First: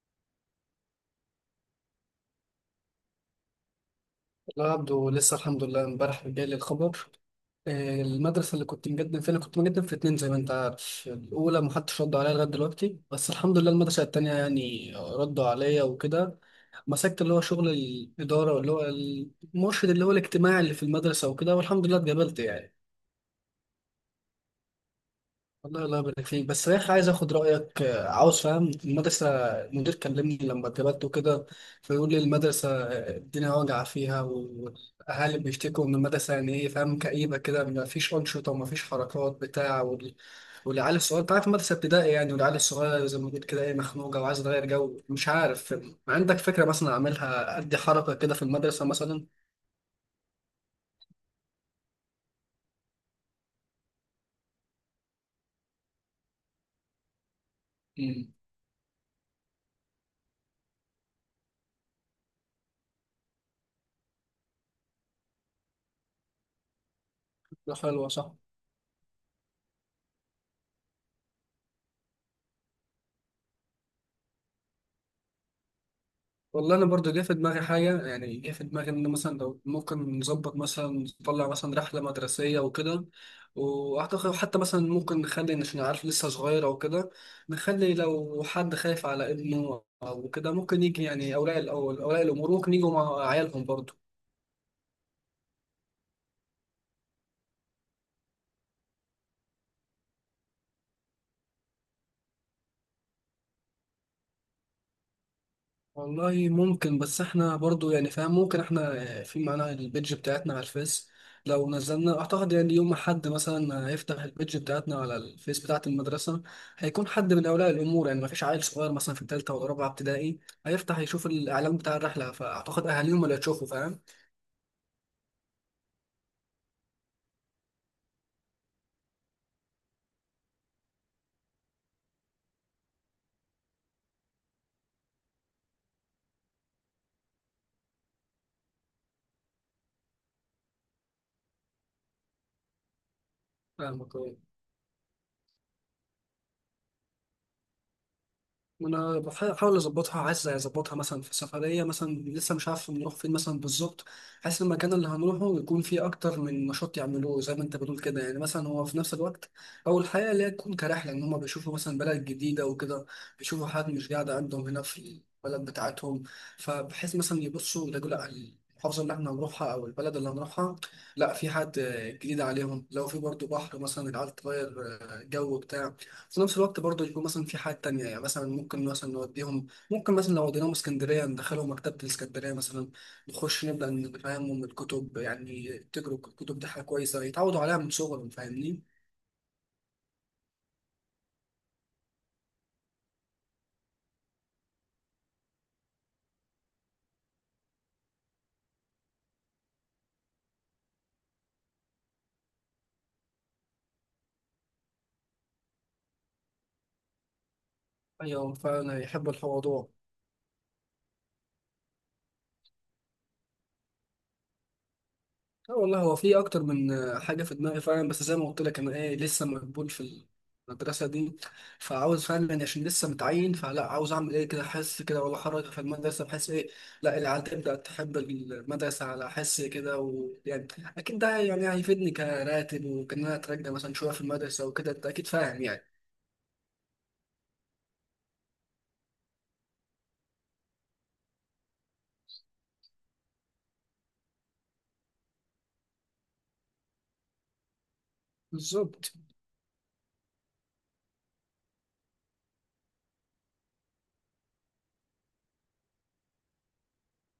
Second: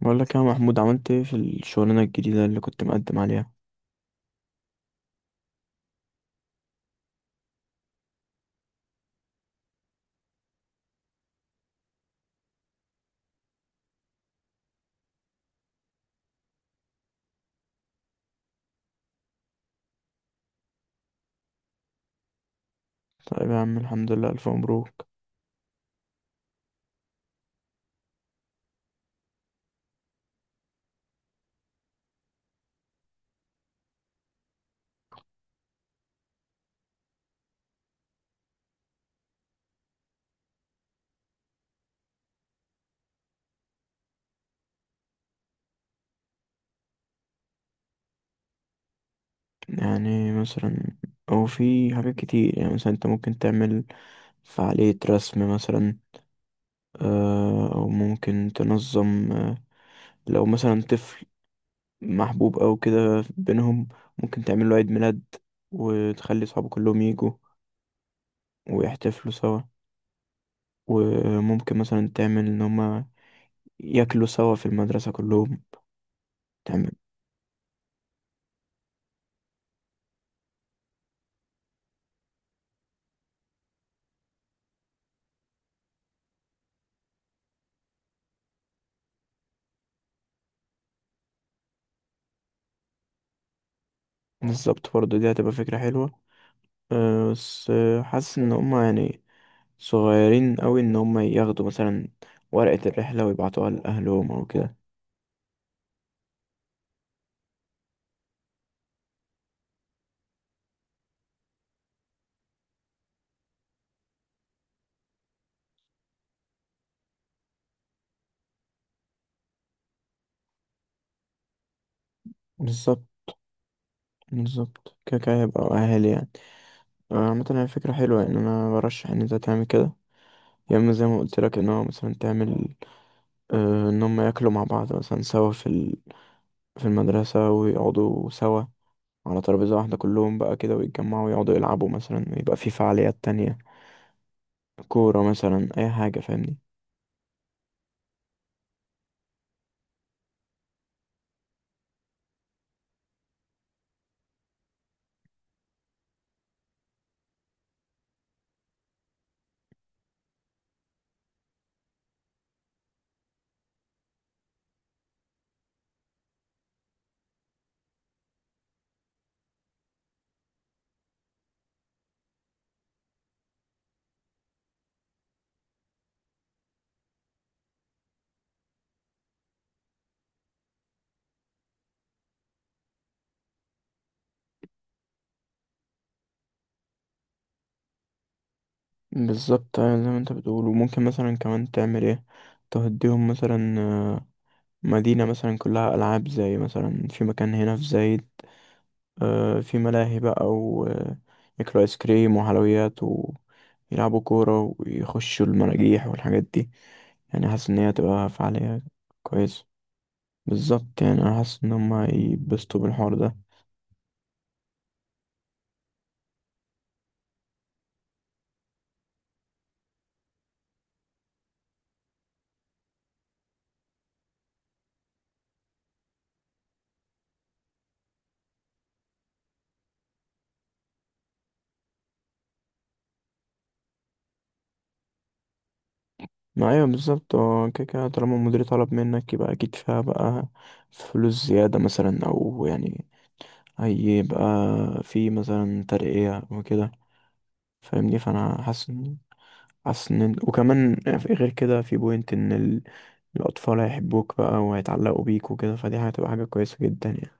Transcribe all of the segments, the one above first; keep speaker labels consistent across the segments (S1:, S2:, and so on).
S1: بقول لك يا محمود، عملت ايه في الشغلانة الجديدة اللي كنت مقدم عليها؟
S2: لا يا عبدو، لسه الحمد لله امبارح جالي الخبر. المدرسة اللي كنت مقدم فيها، أنا كنت مقدم في اتنين زي ما أنت عارف. الأولى محدش رد عليا لغاية دلوقتي، بس الحمد لله المدرسة التانية يعني ردوا عليا وكده. مسكت اللي هو شغل الإدارة، واللي هو المرشد اللي هو الاجتماعي اللي في المدرسة وكده، والحمد لله اتقبلت يعني.
S1: طيب يا عم، الحمد لله، ألف مبروك.
S2: والله الله يبارك فيك، بس يا اخي عايز اخد رايك. عاوز فاهم المدرسه، المدير كلمني لما اتقبلت وكده، فيقول لي المدرسه الدنيا واجعه فيها، والاهالي بيشتكوا ان المدرسه يعني ايه، فاهم، كئيبه كده، ما فيش انشطه وما فيش حركات بتاع، والعيال الصغيره انت عارف المدرسه ابتدائي يعني، والعيال الصغيره زي ما قلت كده ايه، مخنوقه وعايزه تغير جو مش عارف. عندك فكره مثلا اعملها ادي حركه كده في المدرسه مثلا؟
S1: يعني مثلا، أو في حاجات كتير. يعني مثلا انت ممكن تعمل فعالية رسم مثلا. أو
S2: امم
S1: ممكن تنظم لو مثلا طفل محبوب أو كده بينهم، ممكن تعمل له عيد ميلاد وتخلي صحابه كلهم يجوا
S2: حلوه، صح.
S1: ويحتفلوا سوا. وممكن مثلا تعمل إن هما ياكلوا سوا في المدرسة كلهم.
S2: والله انا برضو جه في دماغي حاجه، يعني جه في دماغي ان مثلا لو ممكن نظبط مثلا نطلع مثلا رحله مدرسيه وكده. واعتقد حتى مثلا ممكن نخلي، عشان عارف لسه صغير او كده، نخلي لو حد خايف على ابنه او كده ممكن يجي، يعني اولياء الاول اولياء الامور ممكن يجوا مع عيالهم برضو.
S1: بالظبط، برضه دي هتبقى فكرة حلوة. أه بس حاسس ان هما يعني صغيرين قوي ان هما ياخدوا مثلا ورقة الرحلة ويبعتوها لأهلهم او كده.
S2: والله ممكن، بس احنا برضو يعني فاهم، ممكن احنا في معانا البيدج بتاعتنا على الفيس، لو نزلنا اعتقد يعني يوم ما حد مثلا هيفتح البيدج بتاعتنا على الفيس بتاعة المدرسة، هيكون حد من اولياء الامور، يعني ما فيش عيل صغير مثلا في ثالثة ولا رابعة ابتدائي هيفتح يشوف الاعلان بتاع الرحلة، فاعتقد
S1: بالظبط.
S2: اهاليهم اللي هيشوفوا، فاهم.
S1: بالظبط كده كده هيبقى اهالي يعني. عامة هي فكرة حلوة، يعني انا برشح ان انت تعمل كده. يا اما زي ما قلت لك ان هو مثلا تعمل أه ان هما ياكلوا مع بعض مثلا سوا في المدرسة ويقعدوا سوا على ترابيزة واحدة كلهم بقى كده ويتجمعوا ويقعدوا يلعبوا مثلا ويبقى في فعاليات تانية،
S2: فاهمك.
S1: كورة مثلا أي حاجة، فاهمني؟
S2: ما انا بحاول اظبطها، عايز اظبطها مثلا في سفريه مثلا، لسه مش عارف نروح فين مثلا بالظبط. حاسس المكان اللي هنروحه يكون فيه اكتر من نشاط يعملوه زي ما انت بتقول كده، يعني مثلا هو في نفس الوقت اول حاجه اللي هي تكون كرحله ان هم بيشوفوا مثلا بلد جديده وكده، بيشوفوا حاجات مش قاعده عندهم هنا في البلد بتاعتهم، فبحيث مثلا يبصوا يلاقوا، لا، المحافظه اللي احنا هنروحها او البلد اللي هنروحها لا، في حد جديد عليهم، لو في برضه بحر مثلا العيال تغير جو بتاع. في نفس الوقت برضه يكون مثلا في حاجات تانية، يعني مثلا ممكن مثلا نوديهم، ممكن مثلا لو وديناهم اسكندرية ندخلهم مكتبة الاسكندرية مثلا، نخش نبدأ نفهمهم الكتب، يعني تجروا الكتب دي حاجة كويسة يتعودوا عليها من صغرهم، فاهمني؟
S1: بالظبط، أيوة زي ما انت بتقول. وممكن مثلا كمان تعمل ايه، تهديهم مثلا مدينة مثلا كلها ألعاب، زي مثلا في مكان هنا في زايد، في ملاهي بقى، وياكلوا آيس كريم وحلويات ويلعبوا كورة ويخشوا المراجيح والحاجات دي. يعني حاسس إن هي هتبقى
S2: أيوة
S1: فعالية
S2: فعلا يحبوا
S1: كويسة.
S2: الموضوع.
S1: بالظبط، يعني أنا حاسس إن هما هيتبسطوا بالحوار ده.
S2: لا والله هو في اكتر من حاجه في دماغي فعلا، بس زي ما قلت لك انا ايه، لسه مقبول في المدرسه دي، فعاوز فعلا يعني عشان لسه متعين، فلا عاوز اعمل ايه كده، احس كده ولا حركه في المدرسه بحيث ايه، لا العيال تبدا تحب المدرسه على حس كده، ويعني اكيد ده يعني هيفيدني كراتب، وكان انا اترجى مثلا شويه في المدرسه وكده، انت اكيد فاهم يعني.
S1: ما أيوة بالظبط، هو كده كده طالما المدير طلب منك يبقى أكيد فيها بقى فلوس زيادة مثلا، أو يعني هيبقى في مثلا ترقية وكده، فاهمني؟ فأنا حاسس
S2: بالظبط.
S1: إن حاسس إن وكمان غير كده في بوينت الأطفال هيحبوك بقى وهيتعلقوا بيك وكده، فدي هتبقى حاجة كويسة جدا يعني.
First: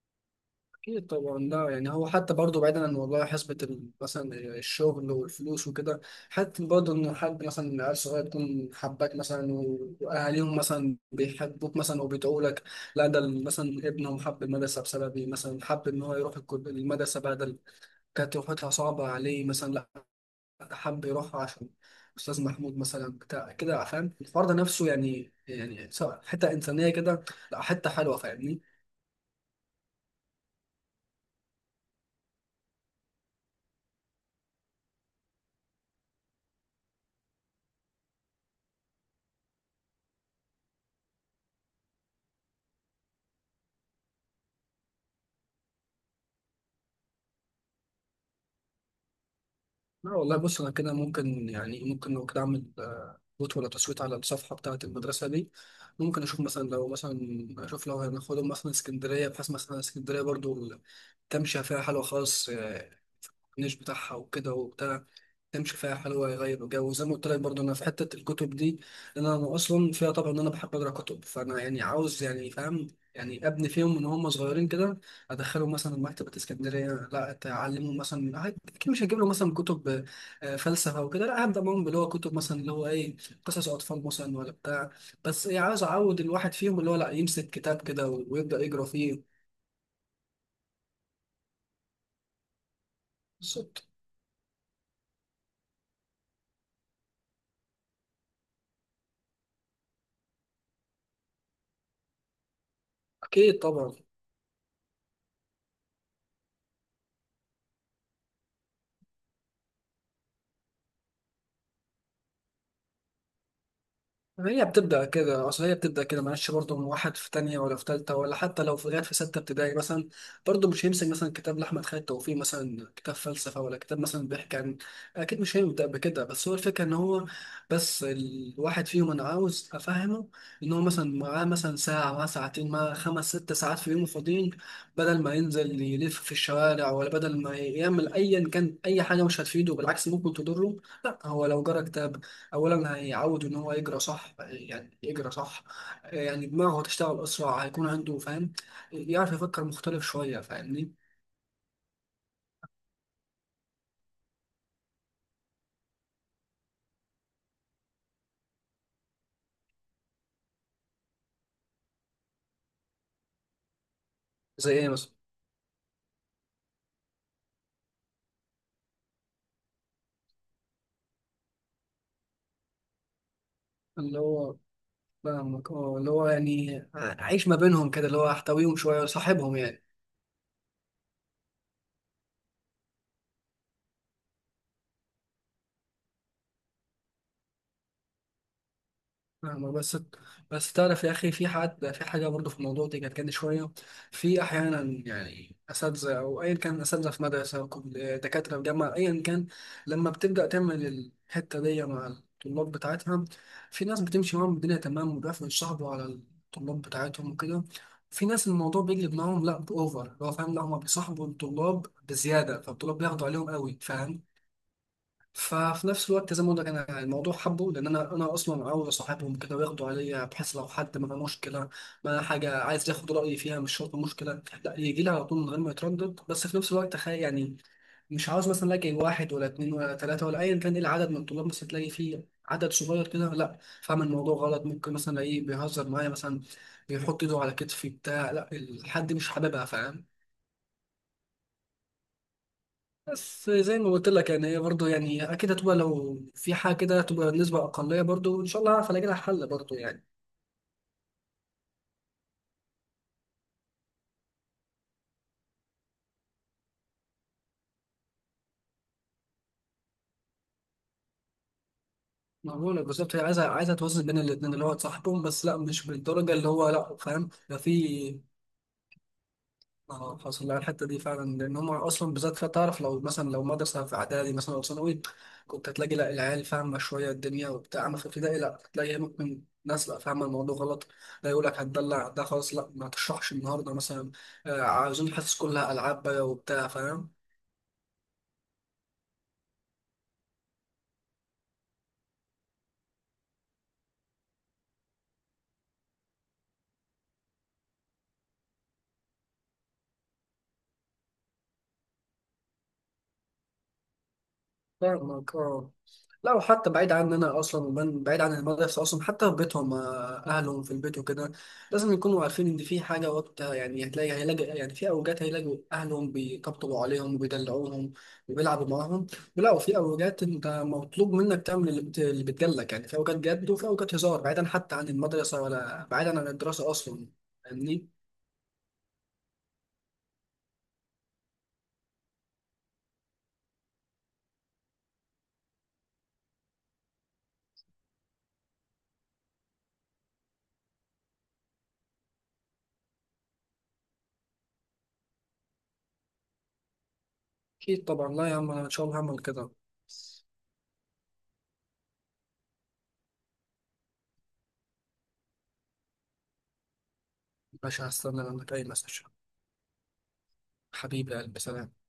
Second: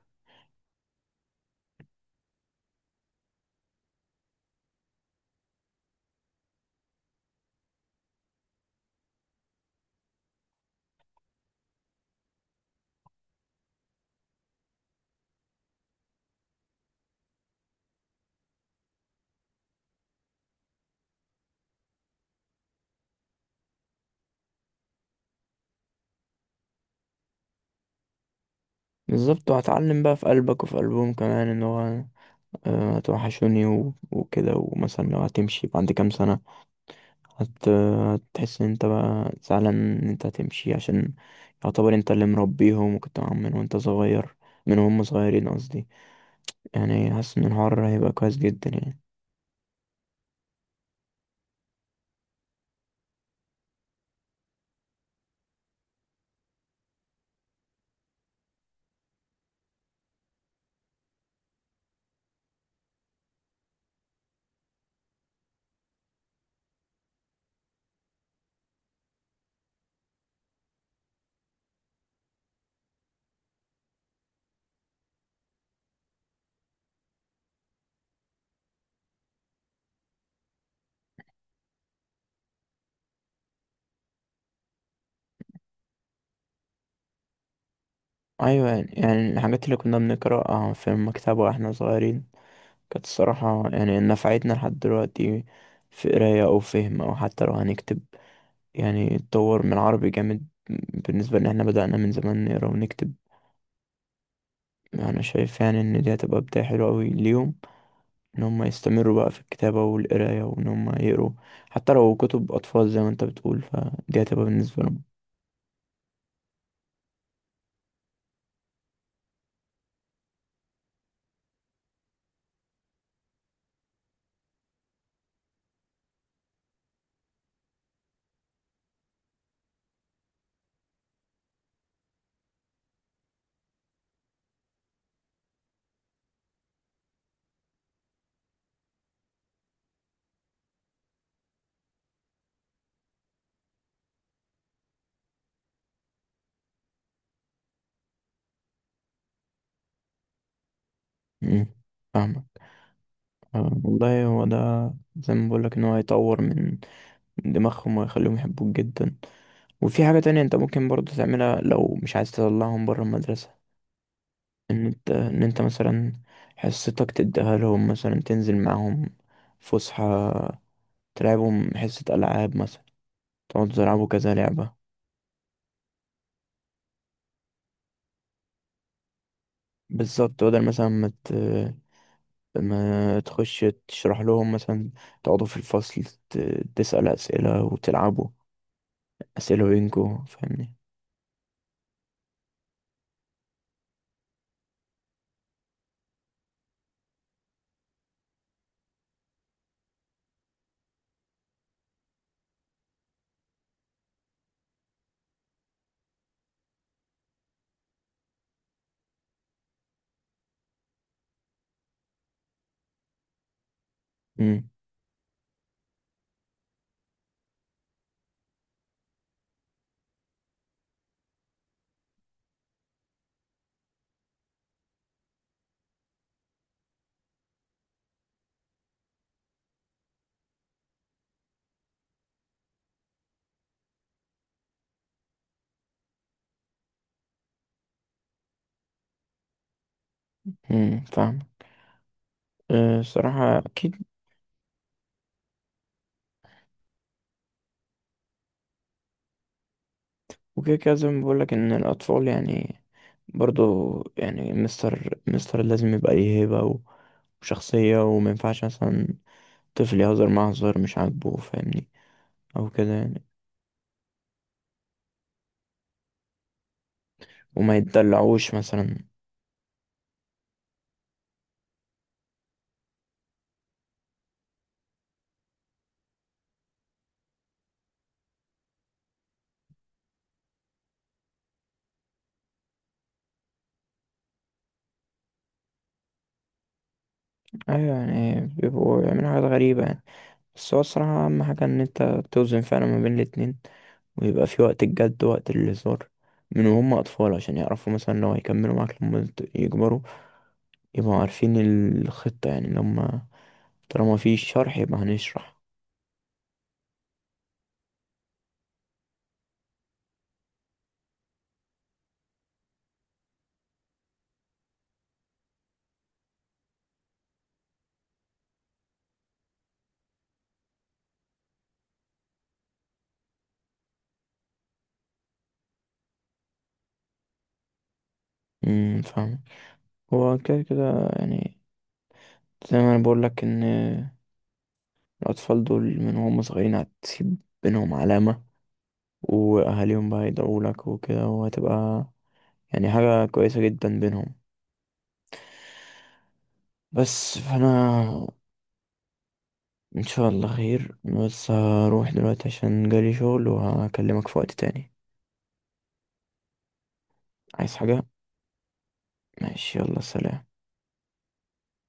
S2: أكيد طبعا، لا يعني هو حتى برضه بعيدا عن موضوع حسبة مثلا الشغل والفلوس وكده، حتى برضه إن حد مثلا عيل صغير يكون حباك مثلا وأهاليهم مثلا بيحبوك مثلا وبيدعوا لك، لا، ده مثلا ابنهم حب المدرسة بسببي، مثلا حب إن هو يروح المدرسة بدل، كانت روحتها صعبة عليه مثلا، لا، حب يروح عشان أستاذ محمود مثلا بتاع كده، فاهم الفرد نفسه يعني، يعني سواء حتة إنسانية كده، لا حتة حلوة، فاهمني.
S1: بالظبط. وهتعلم بقى في قلبك وفي قلبهم كمان إن هو هتوحشوني وكده، ومثلا لو هتمشي بعد كام سنة هتحس إن أنت بقى زعلان إن أنت هتمشي، عشان يعتبر أنت اللي مربيهم وكنت معاهم من وأنت صغير. من هم صغيرين قصدي. يعني حاسس ان الحوار هيبقى كويس جدا يعني.
S2: لا والله بص، انا كده ممكن يعني، ممكن لو كده اعمل فوت ولا تصويت على الصفحه بتاعه المدرسه دي، ممكن اشوف مثلا لو مثلا اشوف لو هناخدهم مثلا اسكندريه، بحيث مثلا اسكندريه برضو تمشي فيها حلوه خالص، الكورنيش بتاعها وكده وبتاع، تمشي فيها حلوة، يغير الجو. وزي ما قلت لك برضه أنا في حتة الكتب دي، لأن أنا أصلا فيها طبعا إن أنا بحب أقرأ كتب، فأنا يعني عاوز يعني فاهم، يعني أبني فيهم من هم صغيرين كده، أدخلهم مثلا مكتبة اسكندرية، لا أتعلمهم مثلا، أكيد مش هجيب لهم مثلا كتب فلسفة وكده، لا هبدأ معاهم اللي هو كتب مثلا اللي هو إيه، قصص أطفال مثلا ولا بتاع، بس إيه عاوز أعود الواحد فيهم اللي هو، لا يمسك كتاب كده ويبدأ
S1: ايوه،
S2: يقرأ
S1: يعني
S2: فيه.
S1: الحاجات اللي كنا بنقراها في المكتبة واحنا صغيرين كانت الصراحة
S2: بالظبط.
S1: يعني نفعتنا لحد دلوقتي في قراية او فهم او حتى لو هنكتب. يعني اتطور من العربي جامد بالنسبة ان احنا بدأنا من زمان نقرا ونكتب.
S2: أكيد طبعا.
S1: انا شايف يعني ان دي هتبقى بداية حلوة اوي ليهم، ان هم يستمروا بقى في الكتابة والقراية وان هم يقروا حتى لو كتب اطفال زي ما انت بتقول، فدي هتبقى
S2: هي
S1: بالنسبة لهم.
S2: بتبدأ كده، أصل هي بتبدأ كده معلش، برضه من واحد في تانية ولا في تالتة، ولا حتى لو في لغاية في ستة ابتدائي مثلا، برضه مش هيمسك مثلا كتاب لأحمد خالد توفيق، مثلا كتاب فلسفة، ولا كتاب مثلا بيحكي عن، أكيد مش هيبدأ بكده، بس هو الفكرة إن هو، بس الواحد فيهم أنا عاوز أفهمه إن هو مثلا معاه مثلا ساعة، معاه ساعتين، معاه خمس ست ساعات في يومه فاضيين، بدل ما ينزل يلف في الشوارع، ولا بدل ما يعمل أيا كان أي حاجة مش هتفيده، بالعكس ممكن تضره، لا هو لو جرى كتاب، اولا هيعود ان هو يجرى صح، يعني يجرى صح، يعني دماغه هتشتغل اسرع، هيكون عنده فاهم، يعرف يفكر مختلف شويه، فاهمني.
S1: مم. فاهمك. والله هو ده زي ما بقولك ان هو هيطور من دماغهم ويخليهم يحبوك جدا. وفي حاجة تانية انت ممكن برضو تعملها لو مش عايز تطلعهم برا المدرسة.
S2: زي
S1: ان
S2: ايه
S1: انت
S2: مثلا؟
S1: ان انت مثلا حصتك تديها لهم، مثلا تنزل معاهم فسحة، تلعبهم حصة ألعاب مثلا، تقعدوا تلعبوا
S2: اللي
S1: كذا
S2: هو
S1: لعبة.
S2: فاهمك، اه اللي هو يعني عيش ما بينهم كده، اللي هو احتويهم شويه، صاحبهم يعني.
S1: بالظبط، بدل مثلا ما تخش تشرح لهم مثلا، تقعدوا في الفصل، ت... تسأل أسئلة وتلعبوا أسئلة
S2: فاهمة، بس
S1: بينكوا،
S2: بس
S1: فاهمني؟
S2: تعرف يا أخي في حد في حاجة برضه في الموضوع دي كانت كده شوية، في أحيانا يعني أساتذة أو أيا كان، أساتذة في مدرسة أو دكاترة في جامعة أيا كان، لما بتبدأ تعمل الحتة دي مع الطلاب بتاعتها، في ناس بتمشي معاهم الدنيا تمام، وبيعرفوا يتصاحبوا على الطلاب بتاعتهم وكده، في ناس الموضوع بيجلب معاهم، لا بأوفر اللي هو فاهم، لا هما بيصاحبوا الطلاب بزيادة، فالطلاب بياخدوا عليهم قوي، فاهم. ففي نفس الوقت زي ما بقول لك، انا الموضوع حبه، لان انا اصلا عاوز اصاحبهم كده وياخدوا عليا، بحيث لو حد ما مشكله، ما حاجه، عايز ياخد رايي فيها، مش شرط مشكله، لا، يجي لي على طول من غير ما يتردد، بس في نفس الوقت تخيل يعني، مش عاوز مثلا الاقي واحد ولا اتنين ولا تلاته ولا ايا كان ايه العدد من الطلاب، مثلا تلاقي فيه عدد صغير كده، لا، فاهم الموضوع غلط، ممكن مثلا الاقيه بيهزر معايا مثلا، بيحط ايده على كتفي بتاع، لا الحد مش حاببها، فاهم.
S1: فاهم. أه،
S2: بس
S1: صراحة
S2: زي ما
S1: أكيد.
S2: قلت لك يعني، هي برضه يعني اكيد هتبقى، لو في حاجه كده هتبقى نسبه اقليه برضه، ان شاء الله هعرف الاقي لها حل برضه يعني.
S1: وكده كده زي ما بقولك إن الأطفال يعني برضو يعني مستر لازم يبقى ليه هيبة وشخصية، ومينفعش مثلا طفل يهزر معاه هزار مش عاجبه، فاهمني؟
S2: ما
S1: أو
S2: بقول لك
S1: كده
S2: بالظبط، هي
S1: يعني،
S2: عايزه، عايزه توازن بين الاثنين، اللي هو تصاحبهم بس لا مش بالدرجه اللي هو، لا فاهم ده
S1: وما
S2: في،
S1: يتدلعوش مثلا.
S2: اه حصل لها الحته دي فعلا، لان هم اصلا بالذات فيها تعرف، لو مثلا لو مدرسه في اعدادي مثلا او ثانوي، كنت هتلاقي لا العيال فاهمه شويه الدنيا وبتاع، اما في ابتدائي لا هتلاقي ممكن ناس لا فاهمه الموضوع غلط، لا يقول لك هتدلع ده خلاص، لا ما تشرحش النهارده مثلا، عاوزين الحصص كلها العاب بقى وبتاع، فاهم.
S1: أيوة، يعني بيبقوا يعملوا حاجات غريبة يعني. بس هو الصراحة أهم حاجة إن أنت توزن فعلا ما بين الاتنين، ويبقى في وقت الجد ووقت الهزار من وهم أطفال عشان يعرفوا مثلا لو هيكملوا معاك لما يكبروا يبقوا عارفين الخطة، يعني لما طالما في شرح يبقى
S2: فاهمك،
S1: هنشرح.
S2: اه. لا وحتى بعيد عننا اصلا، ومن بعيد عن المدرسه اصلا، حتى في بيتهم اهلهم في البيت وكده، لازم يكونوا عارفين ان في حاجه وقت، يعني هتلاقي هيلاقي يعني، في اوجات هيلاقوا اهلهم بيطبطبوا عليهم وبيدلعوهم وبيلعبوا معاهم، لا وفي اوجات انت مطلوب منك تعمل اللي اللي بتجلك، يعني في اوجات جد وفي اوجات هزار، بعيدا حتى عن المدرسه ولا بعيدا عن الدراسه اصلا، فاهمني.
S1: فاهم. هو كده كده يعني زي ما انا بقول لك ان الاطفال دول من هم صغيرين هتسيب بينهم علامة واهاليهم بقى يدعوا لك وكده، وهتبقى يعني حاجة كويسة جدا بينهم. بس
S2: اكيد
S1: فانا
S2: طبعا، لا يا عم انا ان شاء الله هعمل كده.
S1: ان شاء الله خير، بس هروح دلوقتي عشان جالي شغل وهكلمك في وقت تاني. عايز
S2: مش
S1: حاجة؟
S2: هستنى منك اي مسج.
S1: ماشي، يلا سلام.
S2: حبيبي يا قلبي، سلام.